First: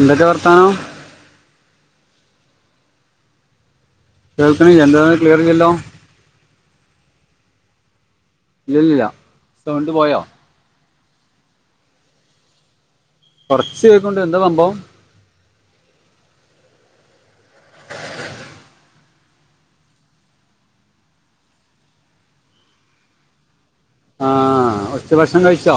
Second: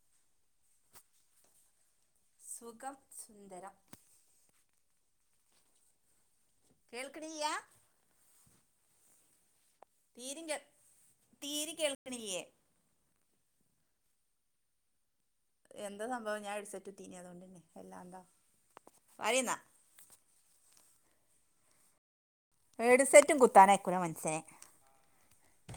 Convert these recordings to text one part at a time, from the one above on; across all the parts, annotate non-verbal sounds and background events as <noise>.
എന്തൊക്കെ വർത്താനം സുഖം സുന്ദരം കേൾക്കണില്ല എന്തുവാന്ന് ക്ലിയർ ഇല്ലല്ലോ കേൾക്ക്ണില്ല ഇല്ലല്ല തീരേം കേൾ തീരേം കേൾക്ക്ണില്ലേ കൊറച്ച് കേക്കുണ്ട് എന്താ സംഭവം എന്താ സംഭവം ഞാൻ ഹെഡ്സെറ്റ് കുത്തീനി അത്കൊണ്ടന്നെ എല്ലാ എന്താ പറയ്ന്നാ ഹെഡ് സെറ്റും കുത്താനയ്ക്കൂല മൻസ്സന് ട്ട് ഭക്ഷണം കഴിച്ചോ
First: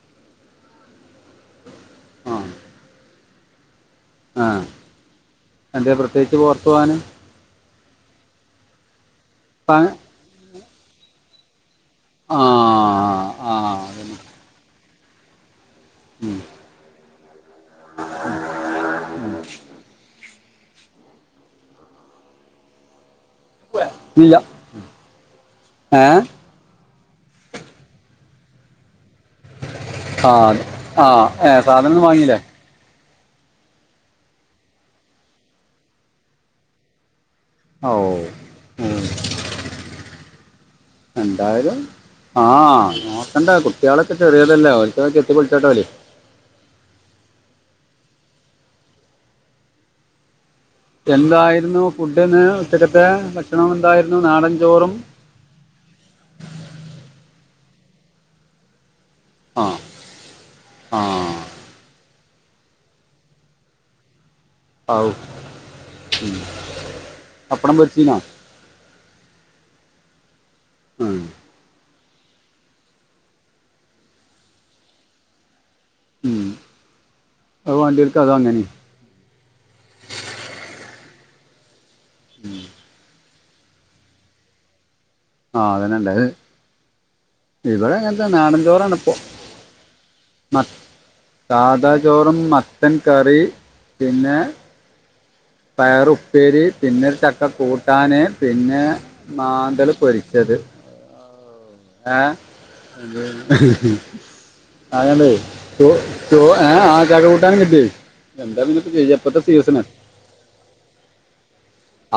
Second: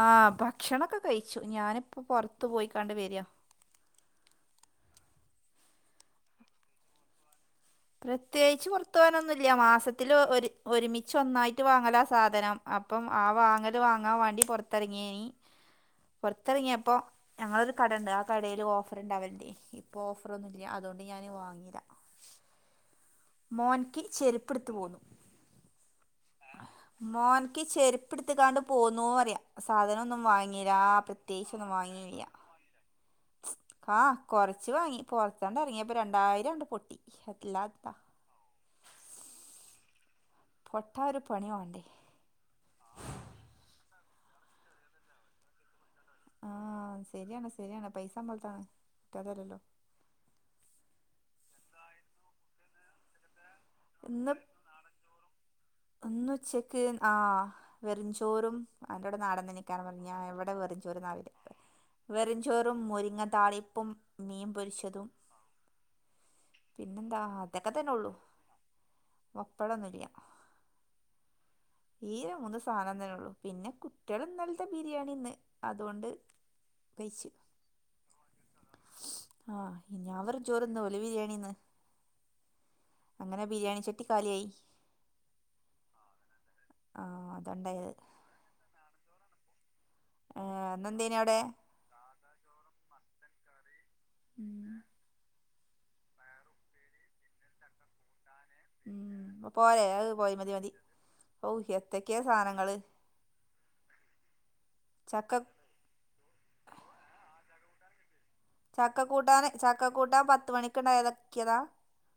ആഹ് ഭക്ഷണൊക്കെ കഴിച്ചു ഞാനിപ്പോ പൊറത്ത് പോയിക്കാണ്ട് വര്കാ ആഹ് എന്തേ പ്രത്യേകിച്ച് പൊർത്തു പോവാന് പ്രത്യേകിച്ച് പൊർത്തു പോകാനൊന്നുല്ല ആ മാസത്തില് ഒരു ഒരുമിച്ച് ഒന്നായി ട്ട് വാങ്ങലാ സാധനം അപ്പം ആ വാങ്ങല് വാങ്ങാൻ വേണ്ടി പൊർത്തെറങ്ങിയേനി ഉം. പൊർത്തെറങ്ങിയപ്പൊ ഞങ്ങളൊരു കടേണ്ട് ആ കടേല് ഓഫർണ്ടാവല്ണ്ടേ ഇപ്പൊ ഓഫ റൊന്നുല്ല അതുകൊണ്ട് ഞാൻ വാങ്ങില്ല മോൻകി ഇല്ല ചെരുപ്പെട്ത്ത് പോന്നു ഏ മോൻക്ക് ചെരുപ്പ് ഇട്ത്ത്ക്കാണ്ട് പോന്നു പറിയ സാധനം ഒന്നും ആ വാങ്ങിലാ ആ ഏ പ്രത്യേകിച്ച് ഒന്നും സാധനം വാങ്ങില്ല വാങ്ങിയില്ലേ ആഹ് കൊറച്ച് വാങ്ങി പൊർത്താണ്ട് എറങ്ങിയപ്പൊ രണ്ടായിരം ആണ്ട് പൊട്ടി ഹെട്ട്ലാ ഓഹ് ഉം പൊട്ടാ ഒരു പണി രണ്ടായിരം വാണ്ടേ ആഹ് നോക്കണ്ടേ കുട്ട്യാളൊക്കെ ചെറിയതല്ലേ ഓൽക്കൊക്കെ ചെത്തി ചെത്തി പൊൾച്ചാൻണ്ടാവൂലേ ആഹ് സെരിയാണ് സെരിയാണ് പൈസ ഞമ്മൾതാണ് കുട്ട്യൾതല്ലല്ലോ എന്തായിരുന്നു ഫുഡ് ഇന്ന് ഉച്ചക്കത്തെ ഭക്ഷണം എന്തായിരുന്നു നാടൻചോറും ഇന്നു ഉച്ചെക്ക് ആഹ് വെറുംചോറും അന്റോടെ നാടെൻ ആ ന്നെയ്ക്കാരം പറഞ്ഞ ഞാൻ ഇവിടെ വെറും ചോറ് ന്നാ ആഹ് പറയല് വെറുംചോറും മുരിങ്ങ താളിപ്പും മീൻ പൊരിച്ചതും ഔ പിന്നെന്താ അതൊക്കെ പപ്പടം തന്നെ ഒള്ളു പൊരിച്ചീനോ പപ്പടം ഒന്നും ഇല്ല ഉം ഈ മൂന്ന് സാധനം തന്നെ ഒള്ളൂ പിന്നെ കുട്ട്യള് ഇന്നൽത്തെ ബിരിയാണിന്ന് അതുകൊണ്ട് ഉം അത് വാണ്ടിയോൽക്ക് അത് അങ്ങനെയും. ആഹ് ഞാൻ വെറും ചോറ്ന്ന് ഓല് ബിരിയാണിന്ന് ഉം അങ്ങനെ ബിരിയാണി ചട്ടി കാലിയായി. ആഹ് അതന്നെ ണ്ടായേ ആഹ് അത ഇണ്ടായത് നാടൻ ചോറാണ് ഇപ്പൊ മ എന്നെന്തേനി അവിടെ സാധാ ചോറും മട്ടൻ കറി പിന്നെ ഉം, പയറ് ഉപ്പേരി പിന്നൊരു ചക്ക കൂട്ടാന് പിന്നെ ഉം, അപ്പൊ പോരെ മാന്തല് അത് പോയി മതി പൊരിച്ചത് മതി ഓ എത്തക്കെയാ ഏഹ് സാധനങ്ങള് അതണ്ട് ചക്ക ചോ ഏഹ് ആഹ് ചക്ക കൂട്ടാനും കിട്ടി. എന്താ പിന്നേ ഇപ്പൊ ചെയ്യാ ഇപ്പഴത്തെ സീസ്സണ് താൻ പത്ത് മണിക്ക് ഉണ്ടായിതക്കിയതാ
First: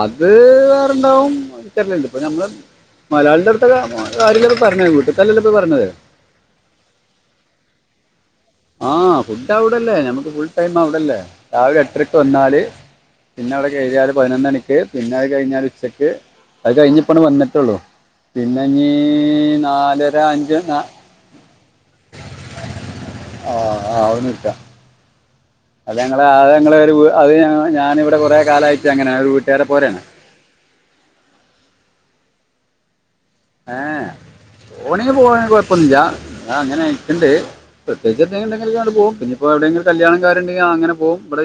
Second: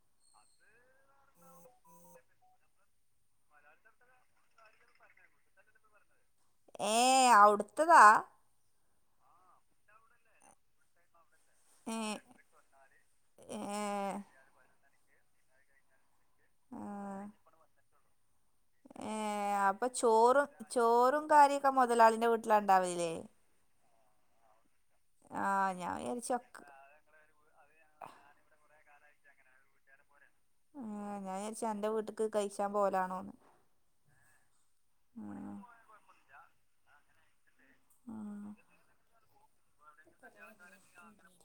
അത് വേറെണ്ടാവും. എനിക്കറിയില്ല ഇപ്പൊ ഞമ്മള് മലയാളിന്റെട് തൊക്കെ കാര്യങ്ങള് പറഞ്. വീട്ടിതല്ലല്ലൊ ഇപ്പൊ ഈ പറിയ്ണെ ഏയ് അവ്ട്ത്തതാ ആഹ് ഫുഡ് അവിടല്ലേ നമ്മുക്ക് ഫുൾ ടൈം അവിടല്ലേ. രാവിലെ ഏ എട്ടരയ്ക്ക് വന്നാല് പിന്നെ ഏ അവിടെ കേറിയാല് പതിനൊന്ന് മണിക്ക് പിന്നെ അത് കഴിഞ്ഞാല് ഉച്ചയ്ക്ക് അത് കഴിഞ്ഞപ്പണ് വന്നിട്ടേള്ളൂ ഏയ് അപ്പൊ ചോറും അഞ്ച് നാ- ചോറും കാര്യക്കൊ മുതലാളിന്റെ വീട്ടിലാ ഉണ്ടാവല് ല്ലേ ആഹ് ആഹ് <unintelligible> ആഹ് ഞാൻ വിചാരിച്ചൊക്ക ഞങ്ങളെ ഒരു വീ- അത് ഞാനിവിടെ കുറെ കാലായിട്ട് അങ്ങനെയാണ് ഒരു വീട്ടുകാരെ പോലെയാണ് ആഹ് ഞാൻ വിചാരിച്ച് ‌ അന്റെ വീട്ടിക്ക് കഴിച്ചാൻ പോലാണോന്ന് പോണിന് പോണേന് ആഹ് കൊഴപ്പൊന്നുല്ലാ ഞാൻ അങ്ങനെ <unintelligible> പ്രത്യേകിച്ച് എത്തെങ്കി ഉണ്ടെങ്കിൽ അങ്ങോട്ട്‌ പോകും പിന്നെപ്പോ എവിടേലും കല്യാണക്കാര്യവും ഉണ്ടെങ്കിൽ അങ്ങനെ പോവും ഇവിടെ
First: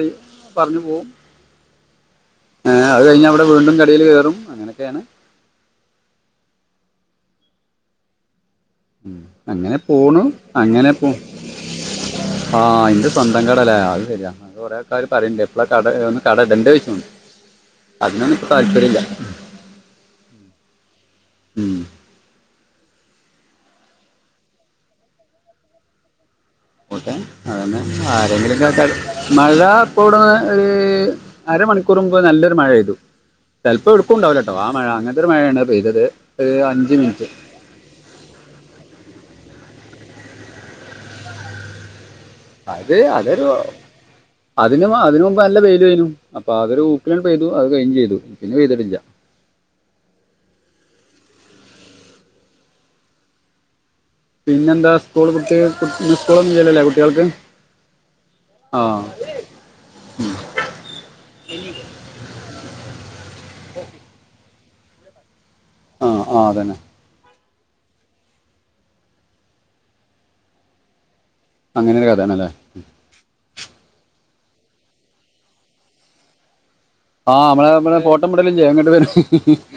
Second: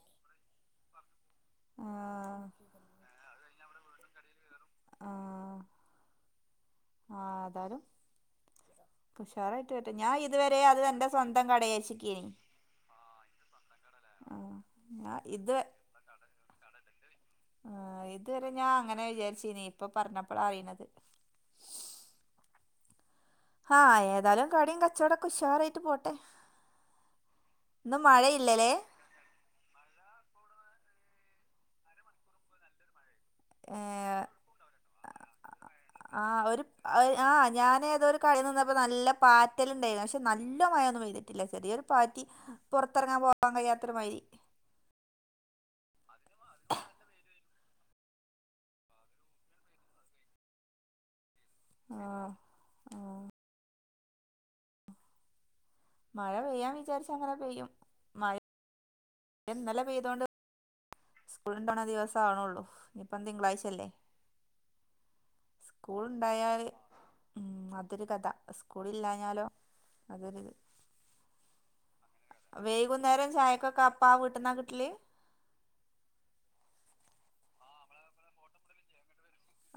പറഞ്ഞു പോവും ആഹ് ഏഹ് അത് കഴിഞ്ഞാൽ ഇവടെ വീണ്ടും കടയിൽ കയറും അങ്ങനെയൊക്കെയാണ് ആഹ് ആഹ് അതാലും ഉം. കുശാറായിട്ട് അങ്ങനെ വരട്ടെ ഞാൻ പോണു ഇതുവരെ അത് തന്റെ സ്വന്തം കടയേച്ച്ക്കേനി ആഹ് ഇന്റെ സ്വന്തം കടല്ലേ അത് ശരി അത് കൊറേ ആൾക്കാര് ഞാൻ പറിണ്ട് ഇത് ഇപ്പളെ കടയാണ് കട ഇടണ്ടെ ചോയ്ച്ചും. അതിനൊന്നും ഇപ്പൊ താല്പര്യല്ലാ ഇനിപ്പൊ പർഞ്ഞപ്പളാ അറിണത് ഉം. ആഹ് ഏതാലും കടയും കച്ചവടൊക്കെ ഉഷാറായിട്ട് പോട്ടെ പൊട്ടെ അതന്നെ ഇന്ന് ആരെങ്കിലും മഴയില്ലല്ലേ കേ മഴ ഇപ്പോ ഇവിടെ ഒരു അരമണിക്കൂറ് മുമ്പ് നല്ലൊരു മഴ പെയ്തു ചെൽപ്പോ എടുക്കും ഏഹ് ഉണ്ടാവില്ലട്ടോ ആ മഴ അങ്ങനത്തെ ഒരു മഴയാണ് പെയതത് ഒരു അഞ്ച് മിനിറ്റ്. ആഹ് ഞാനേതൊരു <unintelligible> വന്നപ്പോ നല്ല പാറ്റൽ ഉണ്ടായിരുന്നു പക്ഷെ നല്ല മഴൊന്നും പെയ്തിട്ടില്ല ചെറിയൊരു പാറ്റി അത് പൊർത്തറങ്ങാൻ അതൊരു പോവാൻ കഴിയാത്തരു മഴി അതിന് അതിന് മുമ്പ് നല്ല വെയിലേനു. അപ്പൊ അതൊരു ഊക്കിലാണ്ട് പെയ്തു അത് കഴിഞ്ഞും ചെയ്തു. പിന്നെ പെയ്തിട്ടില്ല ആഹ് ആഹ് പിന്നെ എന്താ സ്കൂൾ കുട്ടി മിസ്സ്‌ മഴ കോൾ പെയ്യാൻ ഒന്നുല്ലല്ലൊ ല്ലേ വിചാരിച്ച കുട്ടികൾക്ക്? അങ്ങനെ പെയ്യും മഴ ആഹ് ഇന്നലെ പെയ്തോണ്ട് സ്കൂള് ഉണ്ടാവണ ദിവസം ആവണേള്ളൂ ഇന്നിപ്പോ തിങ്കളാഴ്ച അല്ലേ സ്കൂള് ആ ആ ഉണ്ടായാല് അതന്നെ ഉം അതൊരു കഥ സ്കൂളില്ലാഞ്ഞാലോ അതൊരിത് അങ്ങനെ ഒരു കഥയാണ് ല്ലേ? വൈകുന്നേരം ചായക്കൊക്കെ അപ്പാ വീട്ടിന്നാ കിട്ടല് ആഹ് നമ്മളെ നമ്മളെ ഫോട്ടോ വിടലില്ലേ ഇങ്ങട്ട് വരും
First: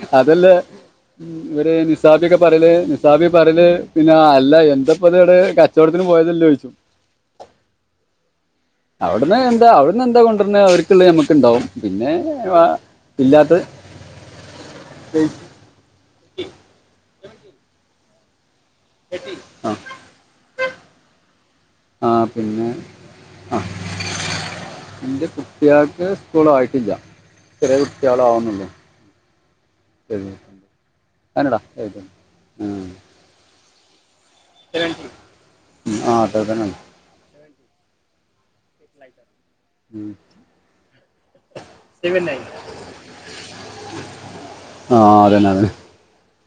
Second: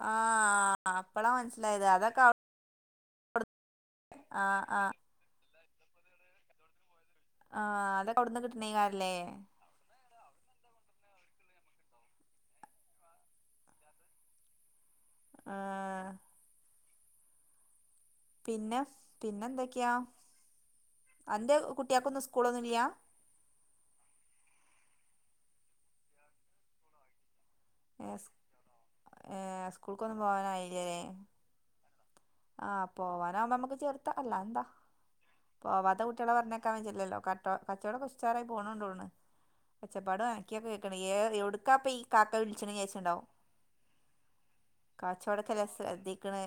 ആ അതല്ലേ അപ്പളാ ഉം ഇവര് മനസ്സിലായത് അതൊക്കെ നിസാബ്‌യൊക്കെ പറയല് നിസാബി അവിടുന്ന് പറയല് പിന്നെ ആ അല്ല ആ എന്തപ്പത് ട് ക ച്ചോട്ത്തിന് പോയതല്ലെ യ്ച്ചും. ആഹ് അതൊ ക്കവട്ന്നാ കിട്ട്ണെക്കാരം. അവിടുന്ന് എന്താ അവിടുന്ന് എന്താ കൊണ്ടര്ന് അവര് ക്ക്ള്ളെ നമ്മക്ക്ണ്ടാവും. പിന്നെ വ ഇല്ലാത്ത ആഹ് പിന്നെ പിന്നെ ആ എന്തൊക്കെയാ അന്റെ കുട്ടിയേക്കൊന്നും സ്കൂളൊന്നുല്ല്യ അഹ് ഇന്റെ കുട്ട്യേൾക്ക് സ്കൂൾ ആയിട്ടില്ല. ചെറിയ ഏ കുട്ട്യേള് സ് ആവ്ണൊള്ളു ഏ സ്കൂൾക്കൊന്നും <unintelligible> ആഹ് പോവാനാവുമ്പം അമ്മക്ക് ചേർത്താ അല്ലാതെന്താ. ഉം. പോവാത്ത ആ കുട്ടിയേളെ അതെ തന്നെ പർഞ്ഞയക്കാൻ വെജ്ജില്ലല്ലോ. ക ട്ടോ കച്ചോടക്കെ ഉശാറായി പോണ് ണ്ട് തോന്ന്ണ്. ഒച്ചപ്പാടും അനക്ക്യൊക്കെ കേക്ക്ണ്ട്. ഏ എവ്ട്ക്കാ പ്പൊ ഈ കാക്ക വിൾച്ണെ വിചാരിച്ചിണ്ടാവും. ആ അതന്നെ കാച്ചൊടക്കെല്ലാം അതന്നെ ശ്രദ്ധിക്ക്ണ്.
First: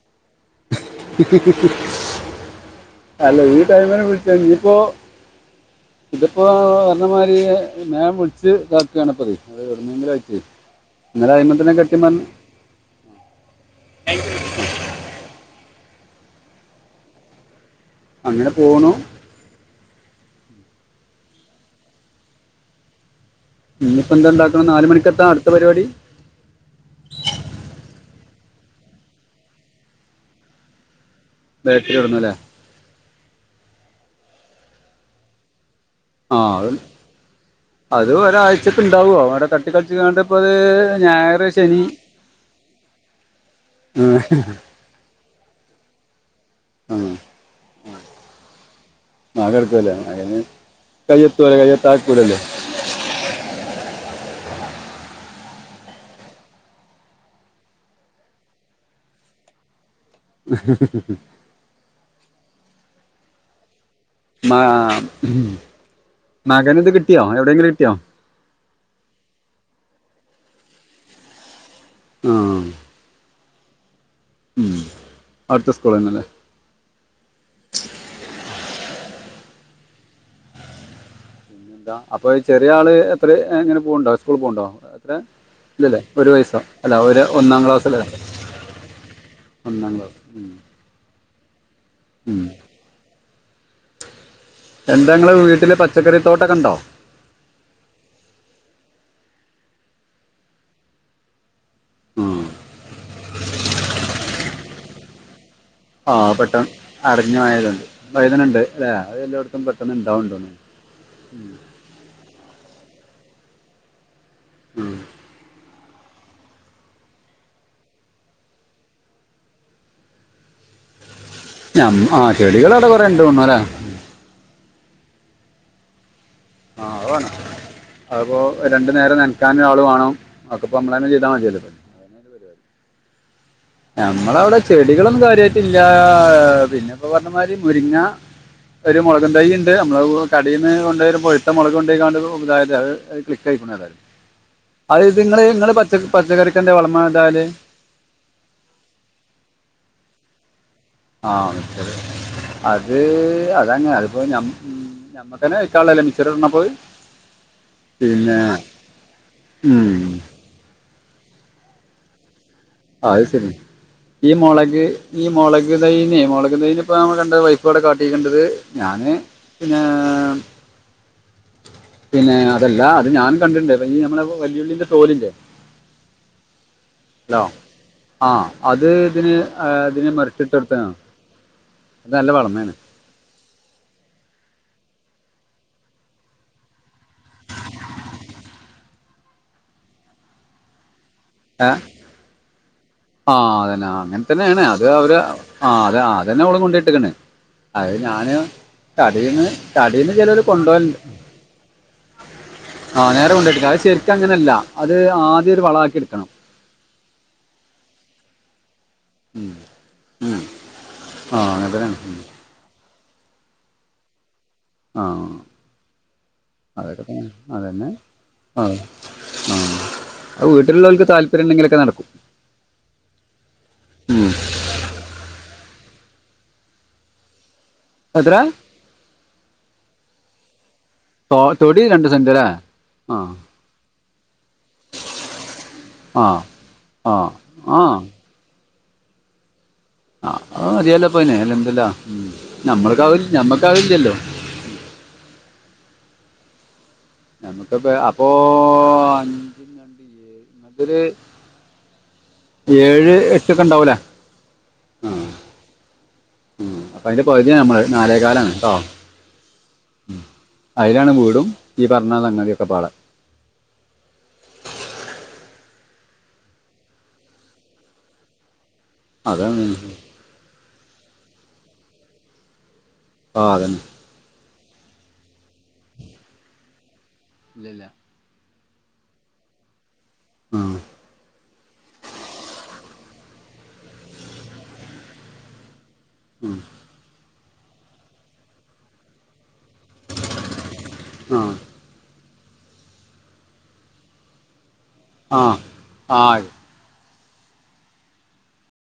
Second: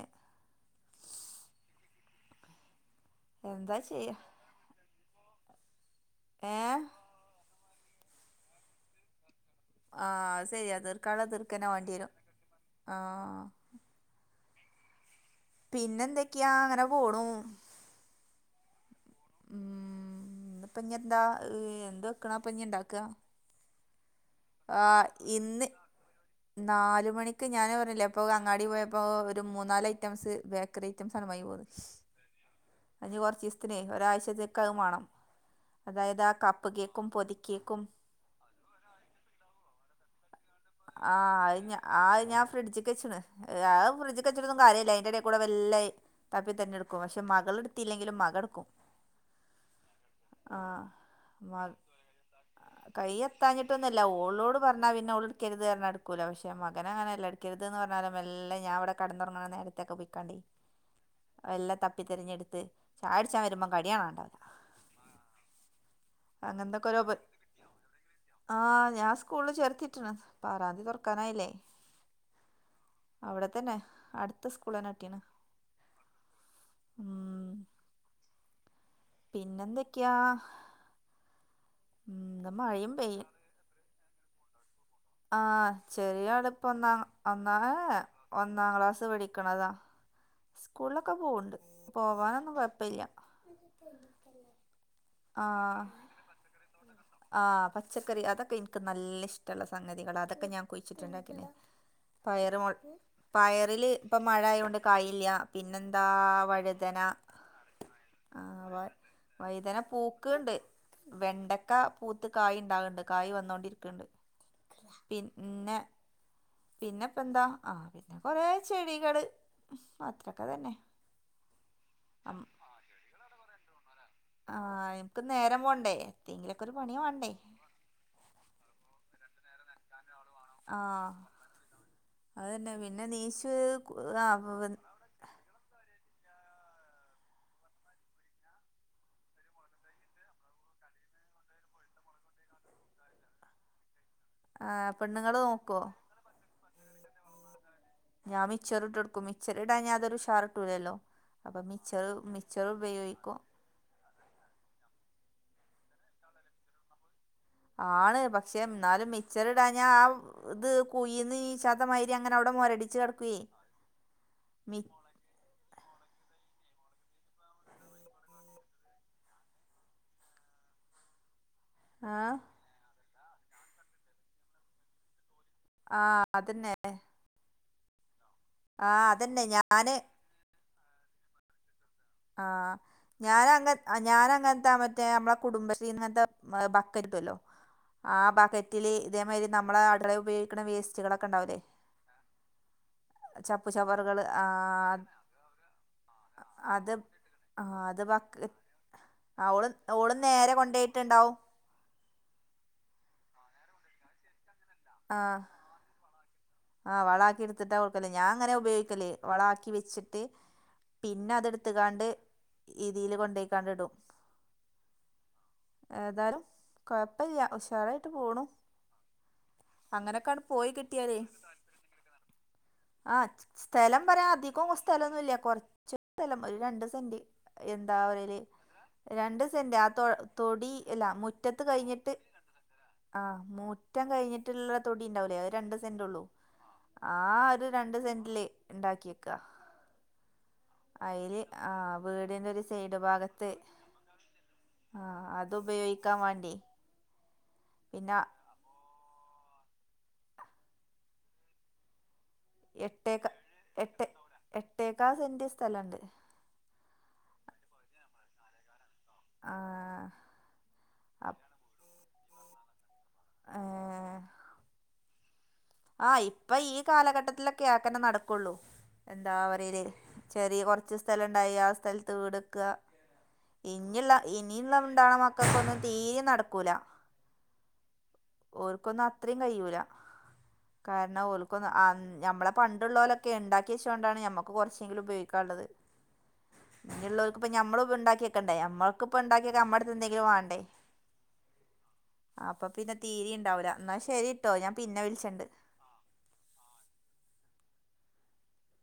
അല്ല ഈ എന്താ ടൈമിന് ചെയ്യാ വിൾച്ചാ. ഇഞിപ്പോ ഇതിപ്പോ ഏ പർഞ്ഞ മായ്രി വേം വിളിച്ച് ഇതാക്കാണ് പ്പൊ ഇതേ. അത് ആ എവ്ട്ന്നെങ്കിലു ആയിറ്റെ. അത് ശരിയാ ഇന്നലെ അയ്മെത്തന്നെ കെട്ടി മർഞ് ആഹ് പിന്നെന്തൊക്കെയാ അങ്ങനെ പോണു അങ്ങനെ പോണു ഉം ഇന്ന് ഇപ്പൊ ഇഞ് എന്താ, ഏഹ് എന്ത് വെക്ക്ണാ ഇഞിപ്പൊ ണ്ടാക്കാ ഇന്ന് ഇപ്പൊ എന്താണ്ടാക്ണെ നാല് മണിക്കെത്താ അടുത്ത പരിപാടി നാലുമണിക്ക് ഞാനാ പർഞ്ഞില്ലേ അപ്പൊ അങ്ങാടി പോയപ്പോ ഒരു മൂന്നാല് ഐറ്റംസ് ബേ ക്കറി ഐറ്റംസാണ്ട് മാങ്ങി പോന്ന്. ബേക്കറി ഇടുന്നു അല്ലേ അതിഞ് കൊർച്ചീസ്ത്തിനേ ഒരാഴ്ചത്തേക്ക് അത് മാണം. അതായത് ആ കപ്പ് കേക്കും പൊതിക്കേക്കും ഇജ്ജ് കാണ്ടപ്പത് ആഹ് അഹ് ഞാ ആഹ് ഞാൻ ഫ്രഡ്ജ്ക്കെച്ച്ണ്. ആഹ് ഉം. ഫ്രിഡ്ജ്ക്ക് വെച്ചിട്ടൊന്നും കാര്യല്ല. അയ്ന്റെടേ കൂടെ വല്ല അഹ് തപ്പി തെര്ഞെടുക്കും. ഉം. പക്ഷെ മകള്ട്ത്തില്ലെങ്കിലും മകൻ ഇട്ക്കും. മകൻ ഇട്ക്കുലെ? മകന് കയ്യെത്തൂല്ലെ കയ്യെത്താതെക്കൂലല്ലോ. കൈ എത്താഞ്ഞിട്ടൊന്നു അല്ല ഓളോട് പർഞ്ഞാ പിന്നെ ഓള്ട്ക്കരുത് പർഞ്ഞാ ഇട്ക്കൂല പക്ഷെ മകന് അങ്ങനല്ല. ഇട് ക്കരുത് ന്ന് പർഞ്ഞാലും മെല്ലെ ഞാൻ ഇവടെ കട്ന്നൊർങ്ങ്ണ നേര ത്തൊക്കെ പൊയ്ക്കാണ്ടേ വെല്ലെ തപ്പിത്തെരഞ്ഞെടുത്ത് ചായുട്ച്ചാ വരുമ്പം കടിയാണാണ്ടാ മാ ഉഹും മകന് ഇത് അങ്ങനത്തൊക്കൊരോ പ കിട്ടിയോ എവിടെയെങ്കിലും കിട്ടിയോ ആഹ് ഞാൻ സ്കൂളിൽ ചേർത്തിട്ട്ണ്. ഇപ്പൊ ആറാംതി തൊർക്കാനായില്ലേ. ആഹ്. അവിടെ തന്നെ അടുത്തെ സ്കൂളെന്നെ കിട്ടീണ് അടുത്ത സ്കൂളിൽ നിന്നല്ലേ ഉം പിന്നെന്തൊക്ക്യാ <unintelligible> അപ്പൊ ചെറിയാള് മഴയും പെയ്യും എത്രെ ഇങ്ങനെ പോവ്ണ്ടോ സ്കൂൾ പോവ്ണ്ടോ ആഹ് ചെറിയ ആളിപ്പൊന്ന ഒരു ഒന്നാ ഒന്നാം ക്ലാസ് അല്ലേ ഒന്നാം ക്ലാസ്സ് പഠിക്കണതാ. ഒന്നാം ക്ലാസ് ഉം. സ്കൂളിലൊക്കെ പോവ്ണ്ട് ഉം. പോവാനൊന്നും കൊഴ്പ്പല്ല്യ എന്താ ഇങ്ങളെ വീട്ടില് ആഹ് പച്ചക്കറി തോട്ടൊക്കെ ഇണ്ടോ ആഹ് പച്ചക്കറി അതൊക്കെ ഇൻക്ക് നല്ല ഇഷ്ട്ടള്ള സംഗതികളാ അതൊക്കെ ഞാൻ കുഴിച്ചിട്ട്ണ്ടാക്കിന്. ഉം. പയറ് മൊൾ, പയറില് ഇപ്പ മഴായോണ്ട് കായില്ല. പിന്നെന്താ ആ പെട്ടെന്ന് വഴുതന അടഞ്ഞു ആയതുണ്ട് വൈദനുണ്ട് ആഹ് വ അല്ലേ അത് എല്ലായിടത്തും വഴുതന പെട്ടെന്ന് ഉണ്ടാവുന്നുണ്ടോ പൂക്ക്ണ്ട്. വെണ്ട ക്കാ പൂത്ത് കായി ഇണ്ടാവ്ണ്ട്, കായി വന്നോണ്ടിരിക്ണ്ട്. പിന്നെ പിന്നെ ഇപ്പെന്താ, ആഹ് പിന്നെ കൊറേ ചെടികള് അത്രൊക്കെ തന്നെ ഞമ് ആഹ് ചെടികള് അവ്ടെ കൊറേ ണ്ട് തോന്ന്ണു ല്ലേ. ആഹ എന്ക്ക് നേരം പോണ്ടേ പണി വേണ്ടെ അതിപ്പോൾ രണ്ട് നേരം നനക്കാൻ ഒരാളെ വേണം അതൊക്കെ ഇപ്പൊ നമ്മള് തന്നെ ചെയ്താൽ മതിയല്ലൊ പ അത്തന്നെ പിന്നെ നീശ നമ്മളവിടെ ചെടികളൊന്നും കാര്യമായിട്ടില്ല പിന്നെ ഇപ്പോൊ പറഞ്ഞമാതിരി മുരിങ്ങ ഒരു മുളകും തൈ ഉണ്ട് നമ്മള് കടയിൽന്ന് കൊണ്ടും പൊഴുത്ത മുളക് കൊണ്ടണ്ട് അത് ക്ലിക്കയില്ല ആ അത്ത് പെണ്ണുങ്ങൾ നിങ്ങള് നിങ്ങള് നോക്കുമോ പ പച്ചക്കറിക്കന്റെ വളമതാല് ഞാൻ മിച്ചറി ഇട്ട എടുക്കും മിച്ചറി ഇടാൻ തൊരുഷർട്ടൂല്ലല്ലോ ആഹ അത് അതെ അതിപ്പോ മ്മക്ക തന്നെ വക്കാല്ലേ മിക്സർണപ്പോയി ആണ് പക്ഷെ എന്നാലും മിച്ചർ ഇടാഞ്ഞ ഉം ആഹ ഇത് കൊയന്ന് ഈ ചാത്തമാരി അങ്ങനെ അവിടെ മൊരടി അഹ അത് ശരി ഈ മുളക് ഈ മുളക് തൈനെ മുളക് തൈന ഇപ്പ നമ്മള് കണ്ട വൈഫൂടെ കാട്ടിക്കേണ്ടത് ഞാന് പിന്നെ ആ പിന്നെ അതല്ല അത് ഞാൻ കണ്ടിണ്ട് നി നമ്മളെ വെല്ലുളിന്റെ തോലിറെ ആഹ അതന്നെ ഹലോ ആഹ അത് ആഹ് ഇതിന് അതന്നെ ഞാന് ഇതിനെ മറിച്ചിട്ട് എടുത്തോ ആഹ ഞാനങ്ങ ഞാന അങ്ങനത്തെ മറ്റേ നമ്മളെ കുടുംബശ്രീ ഇങ്ങനത്തെ ബക്കരിപ്പല്ലോ ആ ബക്കറ്റില് ഇതേമാതിരി നമ്മള അടല ഉപയോഗിക്കുന്ന വേസ്റ്റുകളൊക്കെ ഉണ്ടാവല്ലേ ആഹ് അതന്നെ അങ്ങനെ തന്നെയാണ് അത് അവര് ആഹ അഹ അത്തന്നെ അവവിടെ കൊണ്ട അത് ഇട്ടണ്ട് ആ അത് ഞാന് ബക്ക ആ തടീന്ന് ഓള് തടീന്ന് ഓള് ചിലവര് നേരെ കൊണ്ടുപോലണ്ട് കൊണ്ടോയിട്ടുണ്ടാവും ആഹ നേരെ കൊണ്ടെടുക്കാം അത് ശരിക്ക അങ്ങനെയല്ല അത് ആദ്യം ഒരു വള ആക്കി എടുക്കണം ആഹ വളാക്കി എടുത്തിട്ടാ കൊടുക്കല്ലേ ഞാ അങ്ങനെ ഉപയോഗിക്കല്ല ഉം, വളക്കി വെച്ചിട്ട് ഉം. പിന്നെ ആ അങ്ങനെ തന്നെയാണ് അതെടുത്തുകാണ്ട് ഉം. രീതിൽ കൊണ്ടപോക്കാണ്ടടും ആഹ ഏതായാലും അതൊക്കെ കൊഴപ്പല്ല അതന്നെ ഉഷാറായിട്ട് പോണു ആഹ ആഹ അങ്ങനൊക്കാണ്ട് അഹ പോയി വീട്ടിലുള്ളവർക്ക് താല്പര്യം ഉണ്ടെങ്കിലൊക്കെ നടക്കും ആഹ <unintelligible> സ്ഥലം പറയാൻ ഉം. അധികം സ്ഥലമൊന്നുല്ല കുറച്ച് സ്ഥലം ഒരു രണ്ട് സെന്റ് എന്താ എത്ര അവല് രണ്ട് സെന്റ് ആഹ തൊ തൊടി ഇല്ല തൊ മുറ്റത്ത് തൊടി രണ്ട് കഴിഞ്ഞിട്ട് സെന്റ് അല്ലേ ആഹ് ആഹ മുറ്റം കഴിഞ്ഞിട്ടുള്ള തൊടി ഉണ്ടാവലേ അത് രണ്ട് സെന്റ് ഉള്ളൂ ആഹ് ആഹ് ആഹ ഒരു രണ്ട് ആഹ് സെന്റില് ഉണ്ടാക്കിയക്ക ആഹ് അത് മതിയല്ലോ ഇപ്പോ അതിന് അയില് അൽഹംദുലില്ലാ ആഹ ഉം വീടിന്റെ ഒരു സൈഡ് നമ്മൾക്ക് അത് ഭാഗത്ത് നമ്മക്ക് അതില്ലല്ലോ ആഹ അത്പയോഗിക്കാൻ വേണ്ടി നമ്മുക്കപ്പ പിന്നെ അപ്പോ.... <unintelligible> ഏഴ് എട്ടേക്ക എട്ടൊക്കെ ഉണ്ടാവൂലേ എട്ട് എട്ടേക്കാ ആഹ് സെന്റ സ്ഥലണ്ട് ഉം അപ്പൊ അതിന്റെ പകുതിയ നമ്മള് നാലേകാലാണ് കേട്ടോ ആഹ അതിലാണ് വീടും ഈ പറഞ്ഞ സങ്ങതിതൊക്കെ പാടെ ഏഹ ആഹ ഇപ്പ ഈ കാലഘട്ടത്തിലൊക്കെ ആക്കനെ നടക്കുള്ളൂ എന്താ അതാണ് പറല് ചെറിയ കുറച്ച് സ്ഥലുണ്ടായി ആഹ സ്ഥലത്ത് വീട്ക്കുക ആഹ് അതന്നെ ഇങ്ങുള്ള ഇനിയുള്ള <unintelligible> ണ്ടണ മക്കൾക്കൊന്നും തീരെ നടക്കൂല ഇല്ല ഓർക്കൊന്നും അത്രയും കഴിയൂല ആഹ കാരണം ഓൽക്കൊന്ന അഹ ഞമ്മെളെ പണ്ട്ള്ളാേലൊക്കെ ണ്ടാക്കി വെച്ചാേണ്ടാണ് ഞമ്മക്ക് കാെർച്ചെങ്കിലും ഉപയോഗിക്കാള്ളത് ഉം ഞ്ഞ്ള്ളാേര്ക്ക്പ്പം ഞമ്മളൊന്നുണ്ടാക്ക്യെക്കെണ്ടേ ഞമ്മൾക്കിപ്പണ്ടാക്ക്യെക്കാ നമ്മട്ത്ത് എന്തെങ്കിലും വാണ്ടേ ആഹ് അപ്പ പിന്നെ തീരിംണ്ടാവൂല ന്നാ ശെരിട്ടോ ഞാൻ പിന്നെ വിൾ ആഹ് ആഹ് അയ്കോ